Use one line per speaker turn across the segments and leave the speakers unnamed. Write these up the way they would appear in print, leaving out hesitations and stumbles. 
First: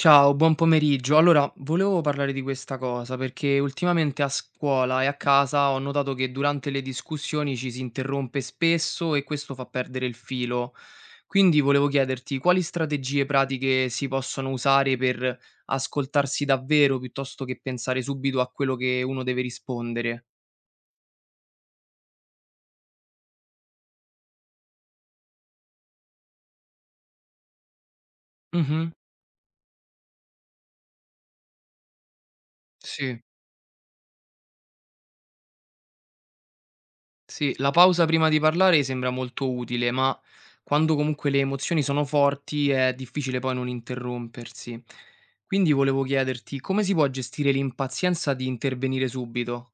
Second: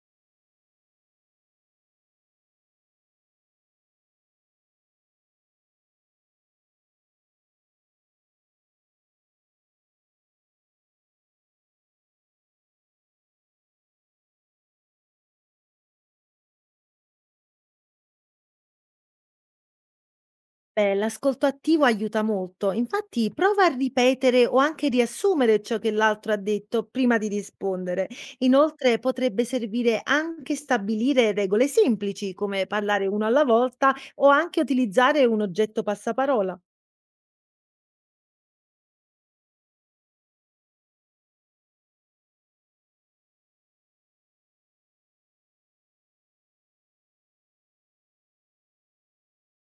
Ciao, buon pomeriggio. Allora, volevo parlare di questa cosa perché ultimamente a scuola e a casa ho notato che durante le discussioni ci si interrompe spesso e questo fa perdere il filo. Quindi volevo chiederti quali strategie pratiche si possono usare per ascoltarsi davvero piuttosto che pensare subito a quello che uno deve rispondere.
Beh, l'ascolto attivo aiuta molto, infatti prova a ripetere o anche riassumere ciò che l'altro ha detto prima di rispondere.
Mhm,
Inoltre potrebbe servire anche stabilire regole semplici come parlare
sì.
uno alla volta o anche utilizzare un oggetto passaparola.
Sì, la pausa prima di parlare sembra molto utile, ma quando comunque le emozioni sono forti è difficile poi non interrompersi. Quindi volevo chiederti come si può gestire l'impazienza di intervenire subito?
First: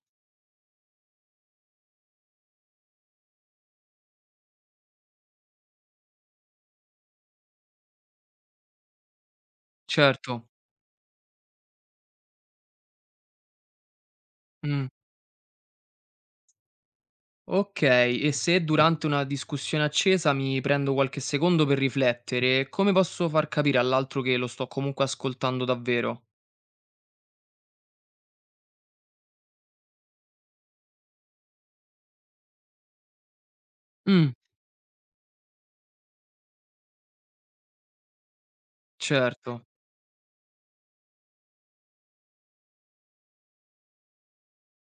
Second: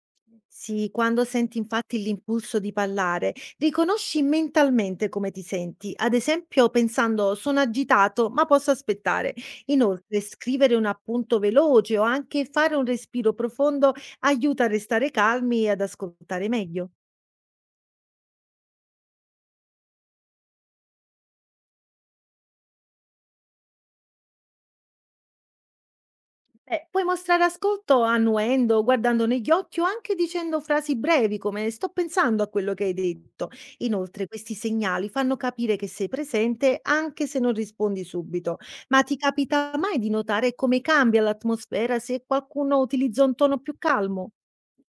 Sì, quando senti infatti l'impulso di parlare, riconosci mentalmente come ti senti, ad esempio pensando sono agitato ma posso aspettare. Inoltre,
Certo.
scrivere un appunto veloce o anche fare un respiro profondo aiuta a
Mm.
restare calmi e ad ascoltare meglio.
Ok, e se durante una discussione accesa mi prendo qualche secondo per riflettere, come posso far capire all'altro che lo sto comunque ascoltando davvero?
Beh, puoi mostrare ascolto annuendo, guardando negli occhi o anche dicendo frasi brevi come sto pensando a quello che hai detto. Inoltre,
Mm,
questi segnali fanno capire che sei presente anche se non rispondi subito. Ma ti
certo.
capita mai di notare come cambia l'atmosfera se qualcuno utilizza un tono più calmo?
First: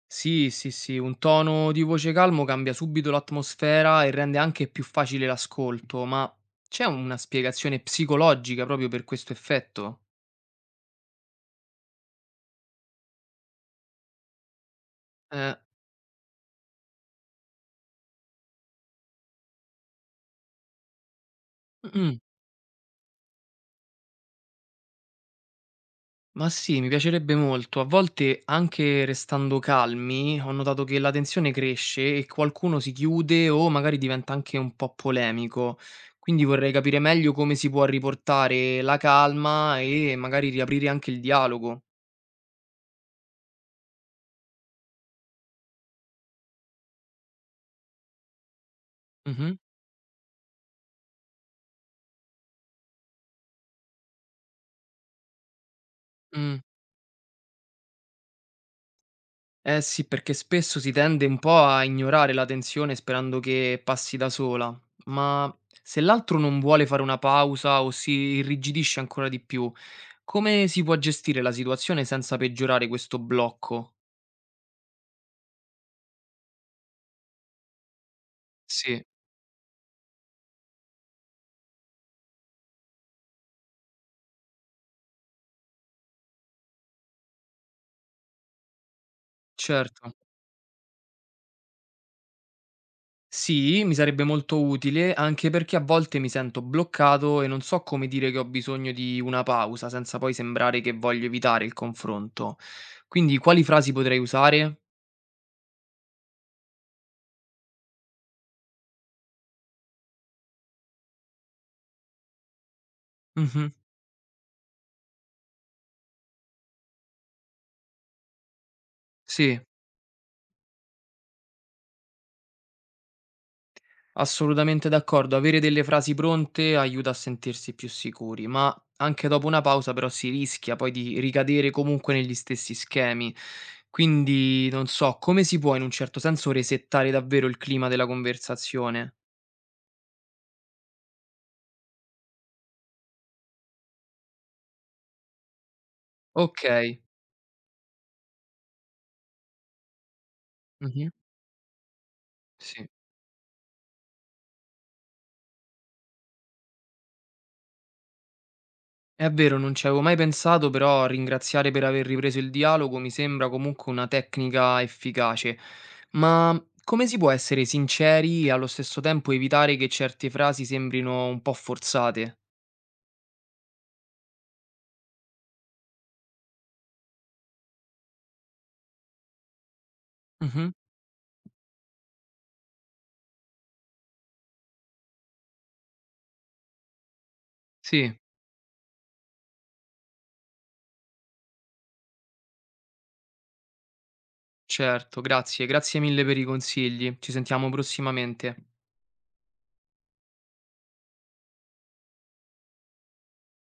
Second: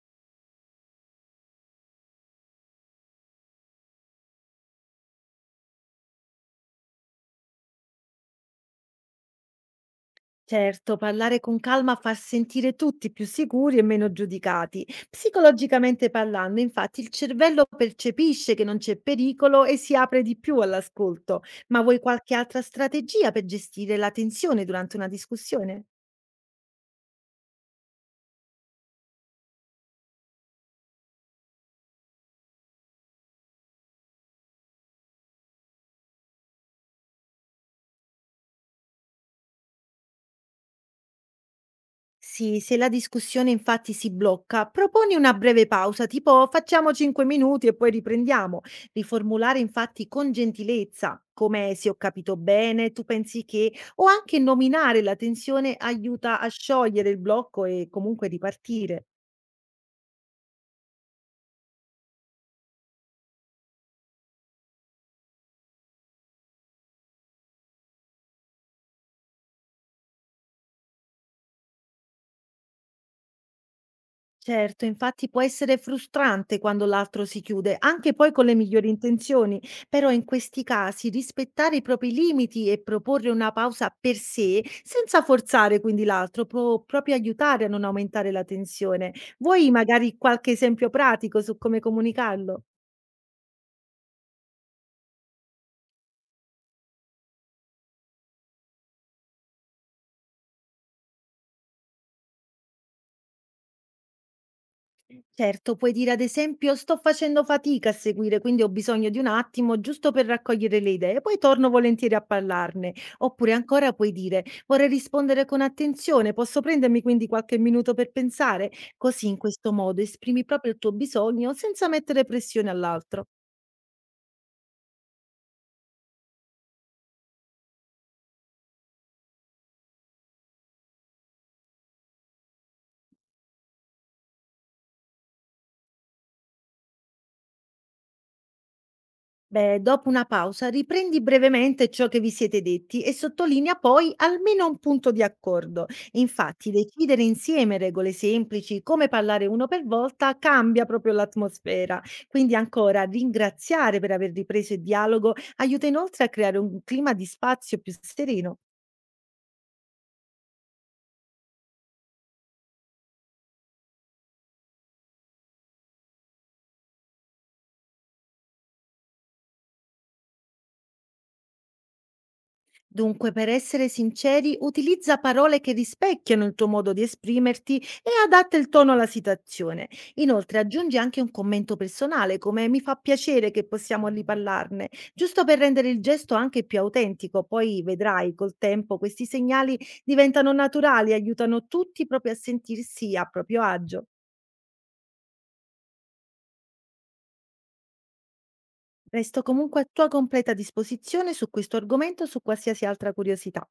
Sì, sì, sì, un tono di voce calmo cambia subito l'atmosfera e rende anche più facile l'ascolto, ma c'è una spiegazione psicologica proprio per questo effetto?
Certo, parlare con calma fa sentire tutti più sicuri e meno giudicati.
Eh,
Psicologicamente parlando, infatti, il cervello percepisce che non c'è pericolo e si apre di più all'ascolto. Ma vuoi
mm,
qualche altra strategia per gestire la tensione durante una discussione?
ma sì, mi piacerebbe molto. A volte, anche restando calmi, ho notato che la tensione cresce e qualcuno si chiude o magari diventa anche un po' polemico. Quindi vorrei capire meglio come si può riportare la calma e magari riaprire anche il dialogo.
Sì, se la discussione infatti si blocca, proponi una breve pausa, tipo facciamo 5 minuti e poi riprendiamo.
Mhm,
Riformulare infatti con gentilezza, come se ho capito bene, tu pensi che, o anche nominare la tensione aiuta a
mm.
sciogliere il blocco e comunque ripartire.
Eh sì, perché spesso si tende un po' a ignorare la tensione sperando che passi da sola, ma se l'altro non vuole fare una pausa o si irrigidisce ancora di più, come si può gestire la situazione senza peggiorare questo blocco?
Certo, infatti può essere frustrante quando l'altro si chiude, anche poi con le migliori
Sì,
intenzioni, però in questi casi rispettare i propri limiti e proporre una pausa per sé, senza forzare quindi l'altro, può proprio aiutare a non aumentare la tensione. Vuoi magari
certo.
qualche esempio pratico su come comunicarlo?
Sì, mi sarebbe molto utile, anche perché a volte mi sento bloccato e non so come dire che ho bisogno di una pausa, senza poi sembrare che voglio evitare il confronto. Quindi, quali frasi potrei usare?
Certo, puoi dire ad esempio sto facendo fatica a seguire, quindi ho bisogno di un attimo giusto per raccogliere le idee, poi torno volentieri a parlarne. Oppure
Mhm,
ancora puoi dire vorrei rispondere con attenzione, posso prendermi quindi qualche minuto per pensare? Così in
sì.
questo modo esprimi proprio il tuo bisogno senza mettere pressione all'altro.
Assolutamente d'accordo, avere delle frasi pronte aiuta a sentirsi più sicuri, ma anche dopo una pausa però si rischia poi di ricadere comunque negli stessi schemi. Quindi non so, come si può in un certo senso resettare davvero il clima della conversazione?
Beh, dopo una pausa, riprendi brevemente ciò che vi siete detti e sottolinea poi almeno un punto di accordo.
Ok.
Infatti, decidere insieme regole semplici, come parlare uno per volta, cambia
Mhm.
proprio l'atmosfera. Quindi
Sì.
ancora ringraziare per aver ripreso il dialogo aiuta inoltre a creare un clima di spazio più sereno.
È vero, non ci avevo mai pensato, però ringraziare per aver ripreso il dialogo mi sembra comunque una tecnica efficace. Ma come si può essere sinceri e allo stesso tempo evitare che certe frasi sembrino un po' forzate?
Dunque, per essere sinceri, utilizza parole che rispecchiano il tuo modo di esprimerti e adatta il tono alla situazione. Inoltre,
Mhm.
aggiungi anche un commento personale, come mi fa piacere che possiamo riparlarne, giusto per rendere il gesto anche più autentico. Poi
Sì,
vedrai col tempo questi segnali diventano naturali e aiutano tutti proprio a sentirsi a proprio agio.
certo, grazie, grazie mille per i consigli. Ci sentiamo prossimamente.
Resto comunque a tua completa disposizione su questo argomento o su qualsiasi altra curiosità.